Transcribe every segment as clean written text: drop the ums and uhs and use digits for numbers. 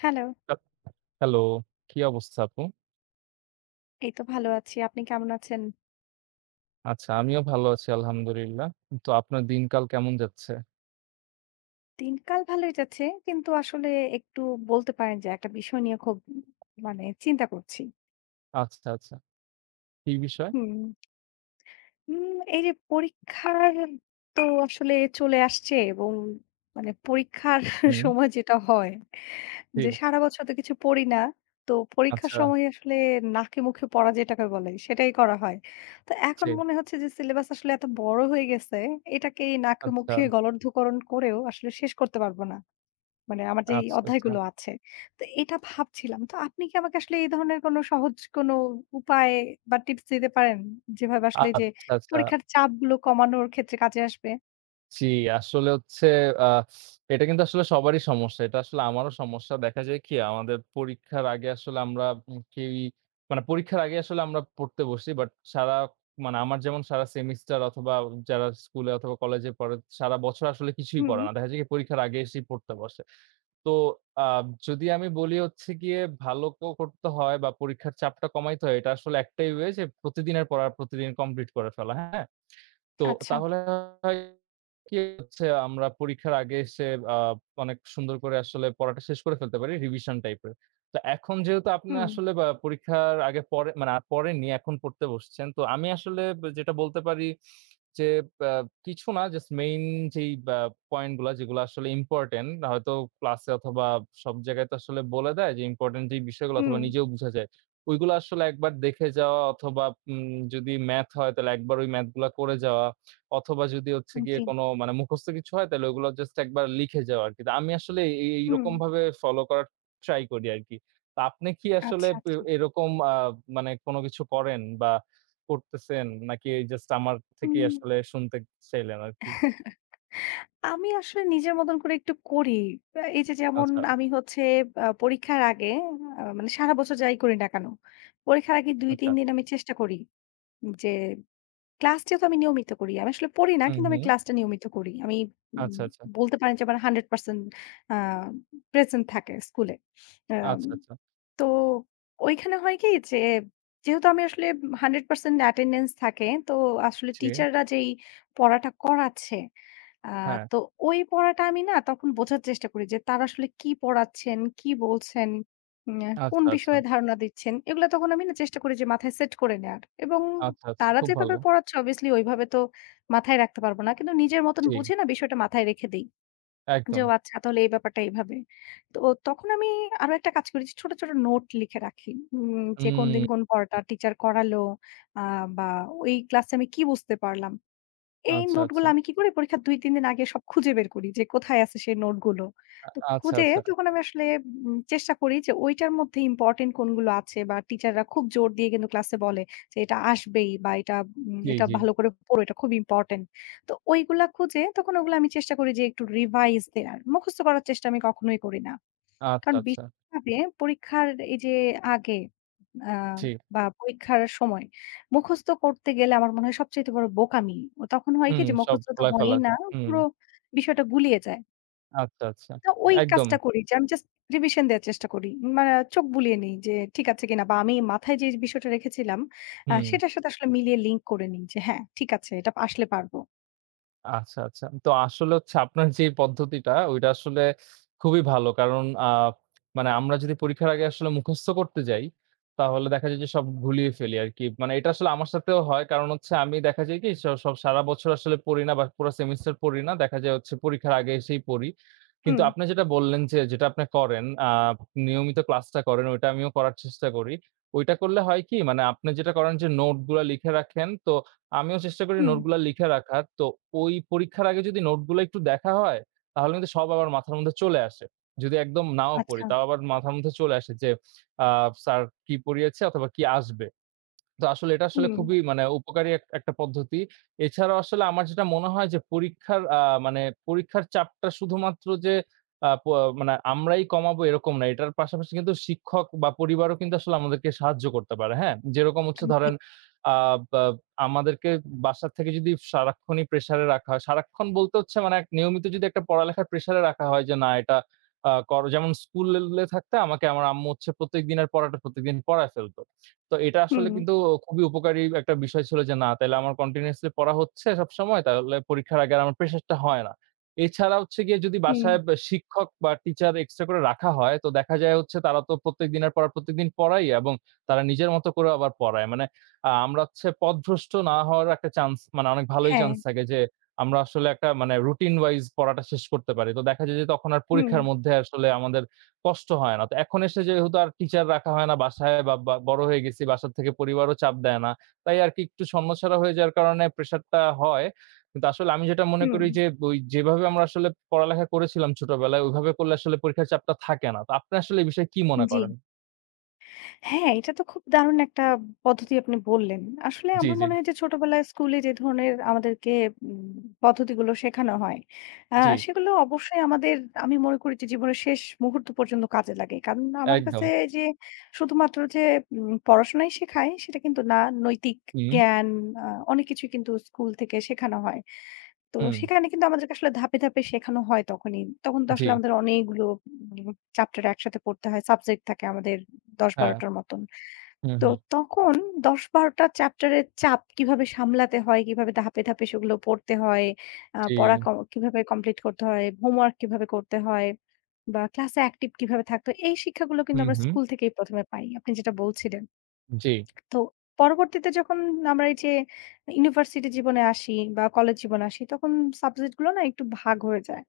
Hello, আচ্ছা, hello, কি অবস্থা আপু? এই তো ভালো আছি। আপনি কেমন আছেন? আচ্ছা, আমিও ভালো আছি আলহামদুলিল্লাহ। তো আপনার দিনকাল কেমন যাচ্ছে? দিনকাল ভালোই যাচ্ছে। কিন্তু আসলে একটু বলতে পারেন যে একটা বিষয় নিয়ে খুব মানে চিন্তা করছি। আচ্ছা, আচ্ছা। কি বিষয়? হুম। এই যে পরীক্ষার তো আসলে চলে আসছে এবং মানে পরীক্ষার হুম, সময় যেটা হয় জি। যে সারা বছর তো কিছু পড়ি না। তো পরীক্ষার আচ্ছা, সময় আসলে নাকে মুখে পড়া যেটাকে বলে সেটাই করা হয়। তো এখন জি। মনে হচ্ছে যে সিলেবাস আসলে এত বড় হয়ে গেছে এটাকে নাকে আচ্ছা, মুখে গলদঘকরণ করেও আসলে শেষ করতে পারবো না। মানে আমার যে এই আচ্ছা, আচ্ছা, আচ্ছা। অধ্যায়গুলো আছে। তো এটা ভাবছিলাম। তো আপনি কি আমাকে আসলে এই ধরনের কোনো সহজ কোনো উপায় বা টিপস দিতে পারেন? যেভাবে আসলে যে আচ্ছা, পরীক্ষার চাপগুলো কমানোর ক্ষেত্রে কাজে আসবে? জি, আসলে হচ্ছে আ এটা কিন্তু আসলে সবারই সমস্যা। এটা আসলে আমারও সমস্যা। দেখা যায় কি আমাদের পরীক্ষার আগে আসলে আমরা কেউই মানে পরীক্ষার আগে আসলে আমরা পড়তে বসি। বাট সারা মানে আমার যেমন সারা সেমিস্টার অথবা যারা স্কুলে অথবা কলেজে পড়ে সারা বছর আসলে কিছুই হুম, পড়ে না। দেখা যায় কি পরীক্ষার আগে এসেই পড়তে বসে। তো আ যদি আমি বলি হচ্ছে গিয়ে ভালো করতে হয় বা পরীক্ষার চাপটা কমাইতে হয় এটা আসলে একটাই ওয়ে যে প্রতিদিনের পড়া প্রতিদিন কমপ্লিট করে ফেলা। হ্যাঁ? তো আচ্ছা। তাহলে হয় কি হচ্ছে আমরা পরীক্ষার আগে এসে আ অনেক সুন্দর করে আসলে পড়াটা শেষ করে ফেলতে পারি রিভিশন টাইপের। তো এখন যেহেতু আপনি হুম, আসলে বা পরীক্ষার আগে পড়ে মানে আর পড়েননি, এখন পড়তে বসছেন। তো আমি আসলে যেটা বলতে পারি যে আ কিছু না জাস্ট মেইন যেই বা পয়েন্ট গুলা যেগুলো আসলে ইম্পোর্টেন্ট হয়তো ক্লাসে অথবা সব জায়গায় তো আসলে বলে দেয় যে ইম্পোর্টেন্ট যে বিষয়গুলো হুম, অথবা নিজেও বুঝা যায়। ওইগুলো আসলে একবার দেখে যাওয়া অথবা উম যদি ম্যাথ হয় তাহলে একবার ওই ম্যাথ গুলা করে যাওয়া অথবা যদি হচ্ছে গিয়ে জি, কোন মানে মুখস্থ কিছু হয় তাহলে ওগুলো জাস্ট একবার লিখে যাওয়া আরকি। তো আমি আসলে এই হুম। এইরকম ভাবে ফলো করার ট্রাই করি আরকি। তো আপনি কি আসলে আচ্ছা, আচ্ছা। এরকম মানে কোন কিছু করেন বা করতেছেন নাকি এই জাস্ট আমার থেকেই হুম। আসলে শুনতে চাইলেন আরকি? আমি আসলে নিজের মতন করে একটু করি। এই যে যেমন আচ্ছা, আমি হচ্ছে পরীক্ষার আগে মানে সারা বছর যাই করি না কেন, পরীক্ষার আগে আচ্ছা। ২-৩ দিন আমি চেষ্টা করি যে ক্লাস যেহেতু আমি নিয়মিত করি। আমি আসলে পড়ি না হুম, কিন্তু আমি হুম। ক্লাসটা নিয়মিত করি। আমি উম আচ্ছা, আচ্ছা। বলতে পারেন যে আমার ১০০% আ প্রেজেন্ট থাকে স্কুলে। আম আচ্ছা, আচ্ছা। তো ওইখানে হয় কি যে, যেহেতু আমি আসলে ১০০% অ্যাটেন্ডেন্স থাকে, তো আসলে জি। টিচাররা যেই পড়াটা করাচ্ছে, আ হ্যাঁ। তো ওই পড়াটা আমি না তখন বোঝার চেষ্টা করি যে, তারা আসলে কি পড়াচ্ছেন, কি বলছেন, উম কোন আচ্ছা, আচ্ছা। বিষয়ে ধারণা দিচ্ছেন, এগুলা তখন আমি না চেষ্টা করি যে মাথায় সেট করে নেয়ার। এবং আচ্ছা, আচ্ছা। তারা খুব যেভাবে ভালো। পড়াচ্ছে, obviously ওইভাবে তো মাথায় রাখতে পারব না। কিন্তু নিজের মতন জি, বুঝে না বিষয়টা মাথায় রেখে দেই। যে একদম। ও আচ্ছা তাহলে এই ব্যাপারটা এইভাবে। তো তখন আমি আরো একটা কাজ করি যে ছোট, ছোট নোট লিখে রাখি। যে হুম, কোনদিন কোন পড়াটা টিচার করালো আ বা ওই ক্লাসে আমি কি বুঝতে পারলাম। এই আচ্ছা, নোটগুলো আচ্ছা। আমি কি করি পরীক্ষার ২-৩ দিন আগে সব খুঁজে বের করি যে কোথায় আছে সেই নোটগুলো। তো আচ্ছা, খুঁজে আচ্ছা। তখন আমি আসলে চেষ্টা করি যে ওইটার মধ্যে ইম্পোর্টেন্ট কোনগুলো আছে বা টিচাররা খুব জোর দিয়ে কিন্তু ক্লাসে বলে যে এটা আসবেই বা এটা জি, এটা জি। ভালো করে পড়ো এটা খুব ইম্পোর্টেন্ট। তো ওইগুলা খুঁজে তখন ওগুলো আমি চেষ্টা করি যে একটু রিভাইজ দেয়ার। মুখস্থ করার চেষ্টা আমি কখনোই করি না। আচ্ছা, কারণ আচ্ছা। বিশেষভাবে পরীক্ষার এই যে আগে আ জি। বা পরীক্ষার সময় মুখস্থ করতে গেলে আমার মনে হয় সবচাইতে বড় বোকামি। ও তখন হয় কি হুম, যে সব মুখস্থ তো ধুলায় ফেলা। হয়ই না। হুম, পুরো বিষয়টা গুলিয়ে যায়। আচ্ছা, আচ্ছা। তো ওই একদম। কাজটা করি যে আমি জাস্ট রিভিশন দেওয়ার চেষ্টা করি। মানে চোখ বুলিয়ে নেই যে ঠিক আছে কিনা বা আমি মাথায় যে বিষয়টা রেখেছিলাম হুম। সেটার সাথে আসলে মিলিয়ে লিঙ্ক করে নিই যে হ্যাঁ, ঠিক আছে এটা আসলে পারবো। আচ্ছা, আচ্ছা। তো আসলে হচ্ছে আপনার যে পদ্ধতিটা ওইটা আসলে খুবই ভালো। কারণ মানে আমরা যদি পরীক্ষার আগে আসলে মুখস্থ করতে যাই, তাহলে দেখা যায় যে সব গুলিয়ে ফেলি আরকি। মানে এটা আসলে আমার সাথেও হয়। কারণ হচ্ছে আমি দেখা যায় কি সব সারা বছর আসলে পড়ি না বা পুরা সেমিস্টার পড়ি না। দেখা যায় হচ্ছে পরীক্ষার আগে এসেই পড়ি। কিন্তু হুম, আপনি যেটা বললেন যে যেটা আপনি করেন নিয়মিত ক্লাসটা করেন ওইটা আমিও করার চেষ্টা করি। ওইটা করলে হয় কি মানে আপনি যেটা করেন যে নোট গুলা লিখে রাখেন। তো আমিও চেষ্টা করি হুম, নোটগুলা লিখে রাখার। তো ওই পরীক্ষার আগে যদি নোটগুলা একটু দেখা হয়, তাহলে কিন্তু সব আবার মাথার মধ্যে চলে আসে। যদি একদম নাও পড়ি, আচ্ছা, তাও আবার মাথার মধ্যে চলে আসে যে, আ স্যার কি পড়িয়েছে অথবা কি আসবে। তো আসলে এটা আসলে হুম, খুবই মানে উপকারী এক একটা পদ্ধতি। এছাড়াও আসলে আমার যেটা মনে হয় যে পরীক্ষার মানে পরীক্ষার চাপটা শুধুমাত্র যে আ প মানে আমরাই কমাবো এরকম না। এটার পাশাপাশি কিন্তু শিক্ষক বা পরিবারও কিন্তু আসলে আমাদেরকে সাহায্য করতে পারে, হ্যাঁ? যেরকম হচ্ছে জি, ধরেন আ বা আমাদেরকে বাসা থেকে যদি সারাক্ষণই প্রেশারে রাখা হয়, সারাক্ষণ বলতে হচ্ছে মানে এক নিয়মিত যদি একটা পড়ালেখার প্রেশারে রাখা হয় যে না এটা আ কর যেমন স্কুলে থাকতে আমাকে আমার আম্মু হচ্ছে প্রত্যেক দিনের পড়াটা প্রত্যেকদিন পড়ায় ফেলত। তো এটা আসলে হুম, কিন্তু খুবই উপকারী একটা বিষয় ছিল যে, না তাইলে আমার কন্টিনিউয়াসলি পড়া হচ্ছে সবসময়। তাহলে পরীক্ষার আগে আর আমার প্রেশারটা হয় না। এছাড়া হচ্ছে গিয়ে যদি হুম, বাসায় শিক্ষক বা টিচার এক্সট্রা করে রাখা হয়, তো দেখা যায় হচ্ছে তারা তো প্রত্যেক দিনের পড়া প্রত্যেকদিন পড়ায় এবং তারা নিজের মতো করেও আবার পড়ায়। মানে আমরা হচ্ছে পথভ্রষ্ট না হওয়ার একটা চান্স মানে অনেক ভালোই হ্যাঁ, চান্স থাকে যে, আমরা আসলে একটা মানে রুটিন ওয়াইজ পড়াটা শেষ করতে পারি। তো দেখা যায় যে তখন আর হুম, পরীক্ষার মধ্যে আসলে আমাদের কষ্ট হয় না। তো এখন এসে যেহেতু আর টিচার রাখা হয় না বাসায় বা বা বড় হয়ে গেছি, বাসার থেকে পরিবারও চাপ দেয় না। তাই আরকি একটু শর্মছাড়া হয়ে যাওয়ার কারণে প্রেশারটা হয়। কিন্তু আসলে আমি যেটা মনে হুম, করি যে, ওই যেভাবে আমরা আসলে পড়ালেখা করেছিলাম ছোটবেলায়, ওইভাবে করলে আসলে পরীক্ষার চাপটা থাকে না। তো আপনি আসলে এই বিষয়ে কি মনে জি। করেন? হ্যাঁ, এটা তো খুব দারুণ একটা পদ্ধতি আপনি বললেন। আসলে জি, আমার জি, মনে হয় যে ছোটবেলায় স্কুলে যে ধরনের আমাদেরকে উম পদ্ধতিগুলো শেখানো হয়, আ জি, সেগুলো অবশ্যই আমাদের আমি মনে করি যে জীবনের শেষ মুহূর্ত পর্যন্ত কাজে লাগে। কারণ আমার একদম। কাছে যে শুধুমাত্র যে পড়াশোনাই শেখায় সেটা কিন্তু না, নৈতিক হুম, জ্ঞান আ অনেক কিছুই কিন্তু স্কুল থেকে শেখানো হয়। তো হুম, সেখানে কিন্তু আমাদেরকে আসলে ধাপে, ধাপে শেখানো হয় তখনই। তখন তো জি, আসলে আমাদের অনেকগুলো উম চ্যাপ্টার একসাথে পড়তে হয়। সাবজেক্ট থাকে আমাদের ১০-১২ হ্যাঁ, টার মতন। হুম, তো হুম, তখন ১০-১২ টা চ্যাপ্টারের চাপ কিভাবে সামলাতে হয়, কিভাবে ধাপে, ধাপে সেগুলো পড়তে হয়, জি, পড়া ক কিভাবে কমপ্লিট করতে হয়, হোমওয়ার্ক কিভাবে করতে হয় বা ক্লাসে অ্যাক্টিভ কিভাবে থাকতে হয়, এই শিক্ষাগুলো কিন্তু হুম, আমরা হুম, স্কুল থেকেই ১ম এ পাই। আপনি যেটা বলছিলেন। জি, তো পরবর্তীতে যখন আমরা এই যে ইউনিভার্সিটি জীবনে আসি বা কলেজ জীবনে আসি, তখন সাবজেক্ট গুলো না একটু ভাগ হয়ে যায়।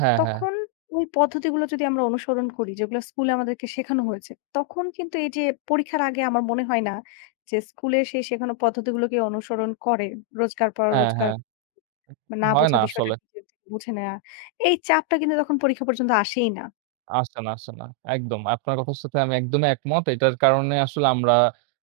হ্যাঁ, হ্যাঁ, তখন ওই পদ্ধতিগুলো যদি আমরা অনুসরণ করি, যেগুলো স্কুলে আমাদেরকে শেখানো হয়েছে, তখন কিন্তু এই যে পরীক্ষার আগে আমার মনে হয় না যে স্কুলে সেই শেখানো পদ্ধতিগুলোকে অনুসরণ করে রোজকার পড়া, হ্যাঁ, রোজকার হ্যাঁ, না হয় বোঝা না বিষয়টা আসলে। নিজের থেকে বুঝে নেয়া। এই চাপটা কিন্তু তখন পরীক্ষা পর্যন্ত আসেই না। আসে না, আসে না। একদম। আপনার কথার সাথে আমি একদমই একমত। এটার কারণে আসলে আমরা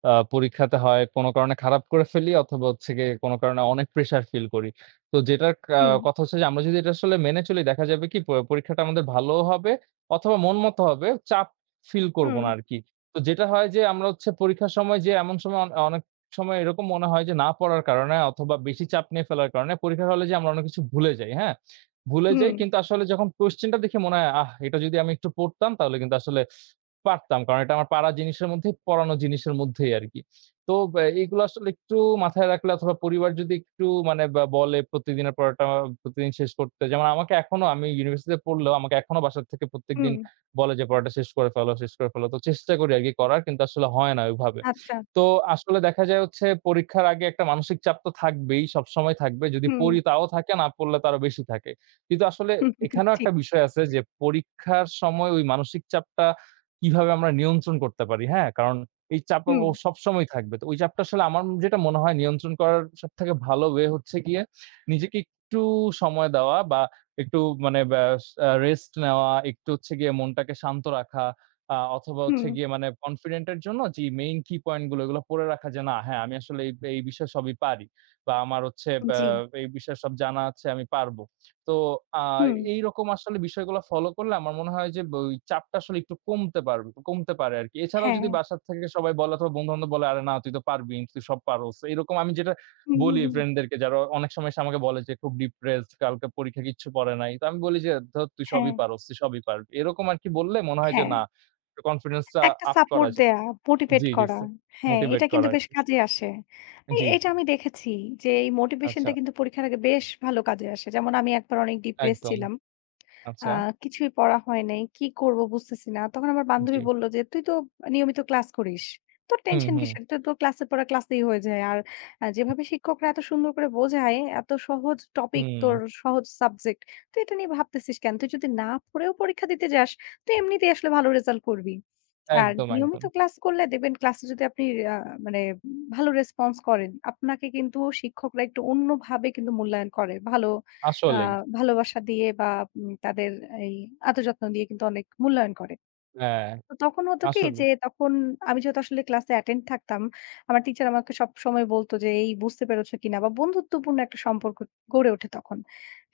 পরীক্ষাতে হয় কোনো কারণে খারাপ করে ফেলি অথবা হচ্ছে গিয়ে কোনো কারণে অনেক প্রেশার ফিল করি। তো যেটার কা হুম, কথা হচ্ছে যে আমরা যদি এটা আসলে মেনে চলি দেখা যাবে কি পরীক্ষাটা আমাদের ভালোও হবে অথবা মন মতো হবে। চাপ ফিল করব হুম, না আরকি। তো যেটা হয় যে আমরা হচ্ছে পরীক্ষার সময় যে এমন সময় অনেক সময় এরকম মনে হয় যে না পড়ার কারণে অথবা বেশি চাপ নিয়ে ফেলার কারণে পরীক্ষার হলে যে আমরা অনেক কিছু ভুলে যাই। হ্যাঁ? ভুলে হুম, যাই। কিন্তু আসলে যখন কোয়েশ্চেনটা দেখে মনে হয়, আহ! এটা যদি আমি একটু পড়তাম তাহলে কিন্তু আসলে পারতাম। কারণ এটা আমার পারা জিনিসের মধ্যেই, পড়ানো জিনিসের মধ্যেই আরকি। তো এইগুলো আসলে একটু মাথায় রাখলে অথবা পরিবার যদি একটু মানে বা বলে প্রতিদিনের পড়াটা প্রতিদিন শেষ করতে। যেমন আমাকে এখনো আমি ইউনিভার্সিটিতে পড়লেও আমাকে এখনো বাসা থেকে হুম, প্রত্যেকদিন বলে যে, "পড়াটা শেষ করে ফেলো, শেষ করে ফেলো।" তো চেষ্টা করি আরকি করার কিন্তু আসলে হয় না ওইভাবে। আচ্ছা, তো আসলে দেখা যায় হচ্ছে পরীক্ষার আগে একটা মানসিক চাপ তো থাকবেই, সবসময় থাকবে। যদি হুম, পড়ি তাও থাকে, না পড়লে তো আরো বেশি থাকে। কিন্তু আসলে হুম হুম, এখানেও ঠিক, একটা বিষয় আছে যে পরীক্ষার সময় ওই মানসিক চাপটা কিভাবে আমরা নিয়ন্ত্রণ করতে পারি, হ্যাঁ? কারণ এই চাপ হুম, ও সবসময় থাকবে। তো ওই চাপটা আসলে আমার যেটা মনে হয় নিয়ন্ত্রণ করার সবথেকে ভালো ওয়ে হচ্ছে গিয়ে নিজেকে একটু সময় দেওয়া বা একটু মানে ব্যাস রেস্ট নেওয়া, একটু হচ্ছে গিয়ে মনটাকে শান্ত রাখা অথবা হুম, হচ্ছে গিয়ে মানে কনফিডেন্ট এর জন্য যে মেইন কি পয়েন্ট গুলো এগুলো পড়ে রাখা যে না হ্যাঁ, আমি আসলে এই বিষয়ে সবই পারি বা আমার হচ্ছে জি, এই বিষয়ে সব জানা আছে আমি পারব। তো আ হুম, এইরকম আসলে বিষয়গুলা ফলো করলে আমার মনে হয় যে ওই চাপটা আসলে একটু কমতে পারে আরকি। এছাড়াও হ্যাঁ, যদি বাসা থেকে সবাই বলে অথবা বন্ধু-বান্ধব বলে, "আরে না তুই তো পারবি, তুই সব পারোস।" এরকম আমি যেটা হুম, হুম, বলি হুম, ফ্রেন্ডদেরকে যারা অনেক সময় এসে আমাকে বলে যে, "খুব ডিপ্রেসড, কালকে পরীক্ষা কিচ্ছু পড়ে নাই।" তো আমি বলি যে, "ধুর তুই হ্যাঁ, সবই পারোস, তুই সবই পারবি।" এরকম আরকি বললে মনে হয় যে হ্যাঁ। না, একটু কনফিডেন্সটা একটা আপ করা সাপোর্ট যায়। দেয়া, মোটিভেট জি, জি। করা। সো হ্যাঁ, মোটিভেট এটা কিন্তু করা বেশ আরকি। কাজে আসে। জি, এটা জি। আমি দেখেছি যে এই আচ্ছা, মোটিভেশনটা কিন্তু পরীক্ষার আগে বেশ ভালো কাজে আসে। যেমন আমি একবার অনেক ডিপ্রেসড একদম। ছিলাম। আ আচ্ছা, কিছুই পড়া হয় নাই। কি করব বুঝতেছি না। তখন আমার জি। বান্ধবী বলল যে, "তুই তো নিয়মিত ক্লাস করিস। তোর হুম, টেনশন হুম, কিসের? তোর ক্লাসের পড়া ক্লাসেই হয়ে যায়। আর যেভাবে শিক্ষকরা এত সুন্দর করে বোঝায়, এত সহজ টপিক হুম। তোর সহজ সাবজেক্ট। তুই এটা নিয়ে ভাবতেছিস কেন? তুই যদি না পড়েও পরীক্ষা দিতে যাস, তুই এমনিতেই আসলে ভালো রেজাল্ট করবি। আর একদম, নিয়মিত একদম। ক্লাস করলে দেখবেন ক্লাসে যদি আপনি আ মানে ভালো রেসপন্স করেন, আপনাকে কিন্তু শিক্ষকরা একটু অন্যভাবে কিন্তু মূল্যায়ন করে। ভালো আ আসলেই। ভালোবাসা দিয়ে বা তাদের এই আদর যত্ন দিয়ে কিন্তু অনেক মূল্যায়ন করে। হ্যাঁ, তো তখন হতো কি আসলে। যে তখন আমি যেহেতু আসলে ক্লাসে অ্যাটেন্ড থাকতাম, আমার টিচার আমাকে সবসময় বলত যে, "এই বুঝতে পেরেছো কিনা?" বা বন্ধুত্বপূর্ণ একটা সম্পর্ক গড়ে ওঠে তখন।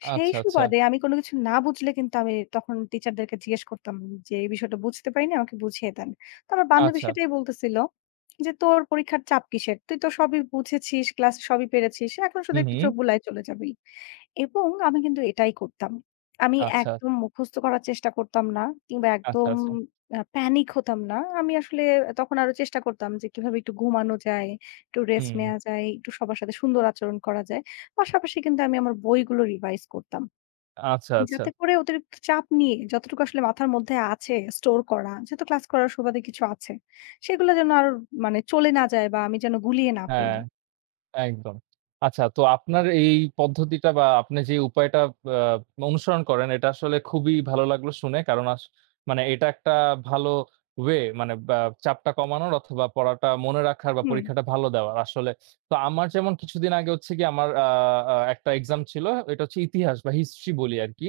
সেই আচ্ছা, আচ্ছা, সুবাদে আমি কোনো কিছু না বুঝলে কিন্তু আমি তখন টিচারদেরকে জিজ্ঞেস করতাম যে, "এই বিষয়টা বুঝতে পারিনি, আমাকে বুঝিয়ে দেন।" তো আমার বান্ধবী আচ্ছা। সেটাই বলতেছিল যে, "তোর পরীক্ষার চাপ কিসের? তুই তো সবই বুঝেছিস, ক্লাসে সবই পেরেছিস। এখন শুধু হু, একটু হু। চোখ বুলায় চলে যাবি।" এবং আমি কিন্তু এটাই করতাম। আমি আচ্ছা, একদম মুখস্থ করার চেষ্টা করতাম না কিংবা আচ্ছা, একদম আচ্ছা। প্যানিক হতাম না। আমি আসলে তখন আরো চেষ্টা করতাম যে কিভাবে একটু ঘুমানো যায়, একটু রেস্ট হুম। নেয়া যায়, একটু সবার সাথে সুন্দর আচরণ করা যায়। পাশাপাশি কিন্তু আমি আমার বইগুলো রিভাইজ করতাম। আচ্ছা, আচ্ছা। যাতে করে অতিরিক্ত চাপ নিয়ে যতটুকু আসলে মাথার মধ্যে আছে স্টোর করা, যেহেতু ক্লাস করার সুবাদে কিছু আছে, সেগুলো যেন আর মানে চলে না যায় বা আমি যেন গুলিয়ে না হ্যাঁ। ফেলি। একদম। আচ্ছা তো আপনার এই পদ্ধতিটা বা আপনি যে উপায়টা আ অনুসরণ করেন এটা আসলে খুবই ভালো লাগলো শুনে। কারণ মানে এটা একটা ভালো ওয়ে মানে বা চাপটা কমানোর অথবা পড়াটা মনে রাখার বা হুম, পরীক্ষাটা ভালো দেওয়ার আসলে। তো আমার যেমন কিছুদিন আগে হচ্ছে গিয়ে আমার আ আ একটা এক্সাম ছিল। এটা হচ্ছে ইতিহাস বা হিস্ট্রি বলি আরকি।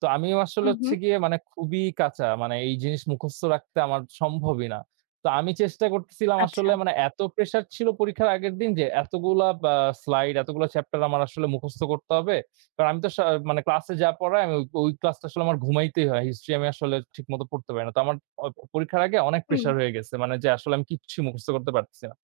তো আমিও আসলে হুম, হচ্ছে হুম। গিয়ে মানে খুবই কাঁচা। মানে এই জিনিস মুখস্থ রাখতে আমার সম্ভবই না। তো আমি চেষ্টা করতেছিলাম আচ্ছা। আসলে মানে এত প্রেশার ছিল পরীক্ষার আগের দিন যে এতগুলা স্লাইড, এতগুলা চ্যাপ্টার আমার আসলে মুখস্থ করতে হবে। কারণ আমি তো মানে ক্লাসে যা পড়ায় আমি ওই ওই ক্লাসটা আসলে আমার ঘুমাইতেই হয়। হিস্ট্রি আমি আসলে ঠিকমতো পড়তে পারি না। তো আমার অ পরীক্ষার আগে অনেক হুম, প্রেশার হয়ে গেছে। মানে যে আসলে আমি কিচ্ছু মুখস্থ করতে পারতেছি না।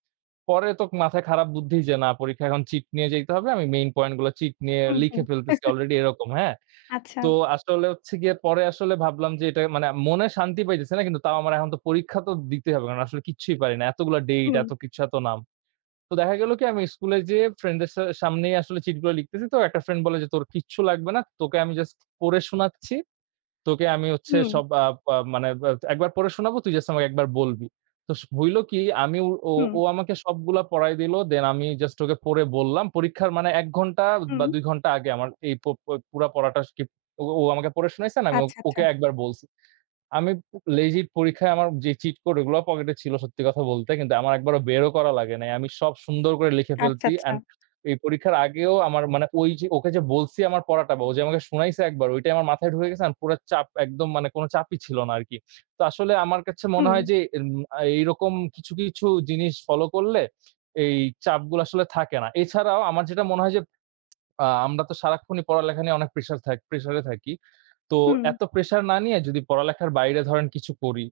পরে তো মাথায় খারাপ বুদ্ধি যে না পরীক্ষায় এখন চিট নিয়ে যাইতে হবে। আমি মেইন পয়েন্ট গুলো চিট নিয়ে হুম, হুম। লিখে ফেলতেছি অলরেডি এরকম, হ্যাঁ? আচ্ছা। তো আসলে হচ্ছে গিয়ে পরে আসলে ভাবলাম যে এটা মানে মনে শান্তি পাইতেছি না কিন্তু তাও আমার এখন তো পরীক্ষা তো দিতেই হবে। কারণ আসলে কিচ্ছুই পারি না। এতগুলা ডেট, হুম, এত কিছু, এত নাম। তো দেখা গেল কি আমি স্কুলে যেয়ে ফ্রেন্ডদের সামনেই আসলে চিটগুলো লিখতেছি। তো একটা ফ্রেন্ড বলে যে, "তোর কিচ্ছু লাগবে না। তোকে আমি জাস্ট পড়ে শোনাচ্ছি। তোকে আমি হচ্ছে হুম, সব আ পা মানে বা একবার পড়ে শোনাবো, তুই জাস্ট আমাকে একবার বলবি। তো হইল কি আমি ও ও হুম, ও আমাকে সবগুলা পড়ায় দিল। দেন আমি জাস্ট ওকে পড়ে বললাম। পরীক্ষার মানে ১ ঘন্টা হুম। বা ২ ঘন্টা আগে আমার এই প প পুরা পড়াটা স্কিপ ও ও আমাকে পড়ে শোনাইছে আর আমি ও আচ্ছা, আচ্ছা। ওকে একবার বলছি। আমি লেজিট পরীক্ষায় আমার যে চিট কোড ওগুলো পকেটে ছিল সত্যি কথা বলতে। কিন্তু আমার একবারও বেরও করা লাগে নাই। আমি সব সুন্দর করে লিখে আচ্ছা, ফেলছি আচ্ছা। অ্যান্ড এই পরীক্ষার আগেও আমার মানে ওই যে ওকে যে বলছি আমার পড়াটা বা ও যে আমাকে শুনাইছে একবার ওইটাই আমার মাথায় ঢুকে গেছে। আর পুরা চাপ একদম মানে কোনো চাপই ছিল না আরকি। তো আসলে আমার কাছে মনে হুম, হয় যে এম আ এইরকম কিছু, কিছু জিনিস ফলো করলে এই চাপগুলো আসলে থাকে না। এছাড়াও আমার যেটা মনে হয় যে আমরা তো সারাক্ষণই পড়ালেখা নিয়ে অনেক প্রেশারে থাকি। তো হুম, এত প্রেশার না নিয়ে যদি পড়ালেখার বাইরে ধরেন কিছু করি,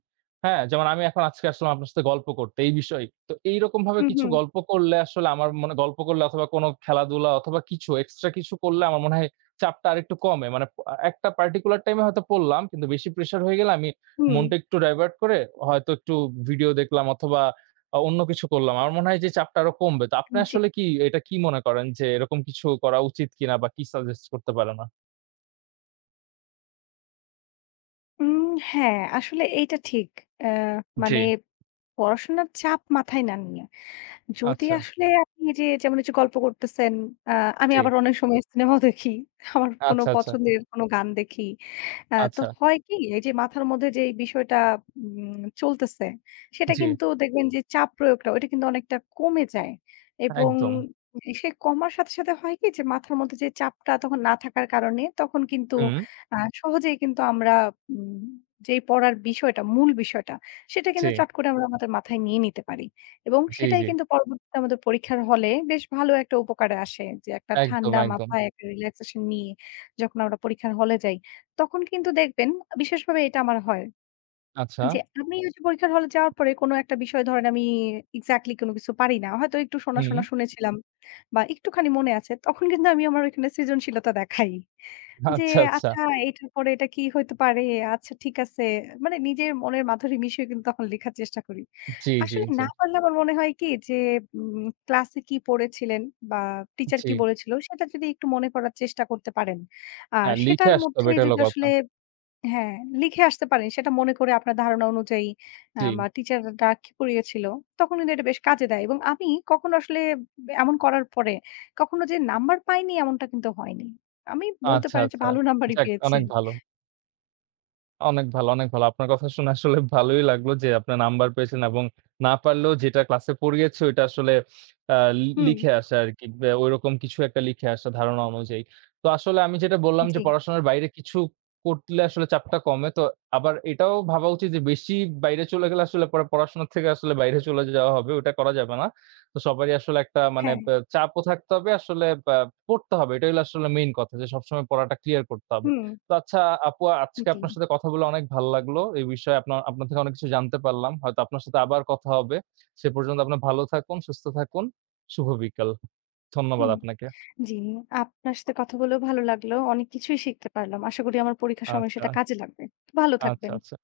হ্যাঁ? যেমন আমি এখন আজকে আসলাম আপনার সাথে গল্প করতে এই বিষয়ে। তো এইরকমভাবে হুম, কিছু হুম, গল্প করলে আসলে আমার মনে গল্প করলে অথবা কোনো খেলাধুলা অথবা কিছু এক্সট্রা কিছু করলে আমার মনে হয় চাপটা আরেকটু কমে। মানে একটা পার্টিকুলার টাইমে হয়তো পড়লাম কিন্তু বেশি প্রেশার হয়ে গেলে আমি হুম। মনটা একটু ডাইভার্ট করে হয়তো একটু ভিডিও দেখলাম অথবা অন্য কিছু করলাম। আমার মনে হয় যে চাপটা আরো কমবে। তো আপনি জি। আসলে কি এটা কি মনে করেন যে এরকম কিছু করা উচিত কিনা বা কি সাজেস্ট করতে পারেন আ উম হ্যাঁ, আসলে এইটা ঠিক। অ্যা জি, মানে পড়াশোনার চাপ মাথায় না নিয়ে। যদি আচ্ছা, আসলে আপনি এই যে যেমন এই যে গল্প করতেছেন, আ আমি জি, আবার অনেক সময় সিনেমাও দেখি। আমার কোনো আচ্ছা, আচ্ছা, পছন্দের কোনো গান দেখি। তো আচ্ছা, হয় কি? এই যে মাথার মধ্যে যে এই বিষয়টা চলতেছে, সেটা জি, কিন্তু দেখবেন যে চাপ প্রয়োগটা ওইটা কিন্তু অনেকটা কমে যায়। এবং একদম। সে কমার সাথে, সাথে হয় কি? যে মাথার মধ্যে যে চাপটা তখন না থাকার কারণে তখন কিন্তু হুম, সহজেই কিন্তু আমরা উম যেই পড়ার বিষয়টা, মূল বিষয়টা সেটা জি, কিন্তু চট করে আমরা আমাদের মাথায় নিয়ে নিতে পারি। এবং জি, সেটাই জি, কিন্তু পরবর্তীতে আমাদের পরীক্ষার হলে বেশ ভালো একটা উপকারে আসে। যে একটা একদম, ঠান্ডা একদম। মাথায় একটা রিল্যাক্সেশন নিয়ে যখন আমরা পরীক্ষার হলে যাই তখন কিন্তু দেখবেন বিশেষভাবে এটা আমার হয়। আচ্ছা, যে আমি ওই যে পরীক্ষার হলে যাওয়ার পরে কোনো একটা বিষয় ধরেন আমি এক্সাক্টলি কোনো কিছু পারি না। হয়তো একটু শোনা, হুম, শোনা শুনেছিলাম বা একটুখানি মনে আছে। তখন কিন্তু আমি আমার ওইখানে সৃজনশীলতা দেখাই। যে আচ্ছা, আচ্ছা, আচ্ছা এটার পরে এটা কি হইতে পারে? আচ্ছা ঠিক আছে। মানে নিজের মনের মাধুরী মিশিয়ে কিন্তু তখন লেখার চেষ্টা করি। জি, জি, আসলে জি, না পারলে আমার মনে হয় কি যে ক্লাসে কি পড়েছিলেন বা টিচার জি। কি বলেছিল সেটা যদি একটু মনে করার চেষ্টা করতে পারেন। আর হ্যাঁ, লিখে সেটার আসতে মধ্যে হবে এটা হলো যদি কথা। আসলে হ্যাঁ, লিখে আসতে পারেন। সেটা মনে করে আপনার ধারণা অনুযায়ী জি, বা টিচাররা কি পড়িয়েছিল, তখন কিন্তু এটা বেশ কাজে দেয় এবং আমি কখনো আসলে এমন করার পরে কখনো যে নাম্বার পাইনি এমনটা কিন্তু হয়নি। আমি বলতে আচ্ছা, পারেন যে আচ্ছা। ভালো নাম্বারই যাক পেয়েছি। অনেক ভালো। অনেক ভালো, অনেক ভালো। আপনার কথা শুনে আসলে ভালোই লাগলো যে আপনার নাম্বার পেয়েছেন এবং না পারলেও যেটা ক্লাসে পড়িয়েছে ওইটা আসলে আ লি হুম, লিখে আসা আরকি। ওইরকম কিছু একটা লিখে আসা ধারণা অনুযায়ী। তো আসলে আমি যেটা বললাম জি, যে পড়াশোনার বাইরে কিছু করলে আসলে চাপটা কমে। তো আবার এটাও ভাবা উচিত যে বেশি বাইরে চলে গেলে আসলে পরে পড়াশোনা থেকে আসলে বাইরে চলে যাওয়া হবে। ওটা করা যাবে না। তো সবারই আসলে একটা মানে হ্যাঁ, চাপও থাকতে হবে আসলে পড়তে হবে। এটাই হলো আসলে মেইন কথা যে সবসময় পড়াটা ক্লিয়ার করতে হবে। হুম, তো আচ্ছা আপু আজকে জি, আপনার সাথে কথা বলে অনেক ভালো লাগলো। এই বিষয়ে আপনার আপনার থেকে অনেক কিছু জানতে পারলাম। হয়তো আপনার সাথে আবার কথা হবে। সে পর্যন্ত আপনার ভালো থাকুন, সুস্থ থাকুন। শুভ বিকাল। ধন্যবাদ হুম, আপনাকে। জি। আপনার সাথে কথা বলেও ভালো লাগলো। অনেক কিছুই শিখতে পারলাম। আশা করি আমার পরীক্ষার সময় আচ্ছা, সেটা কাজে লাগবে। ভালো আচ্ছা, থাকবেন। আচ্ছা।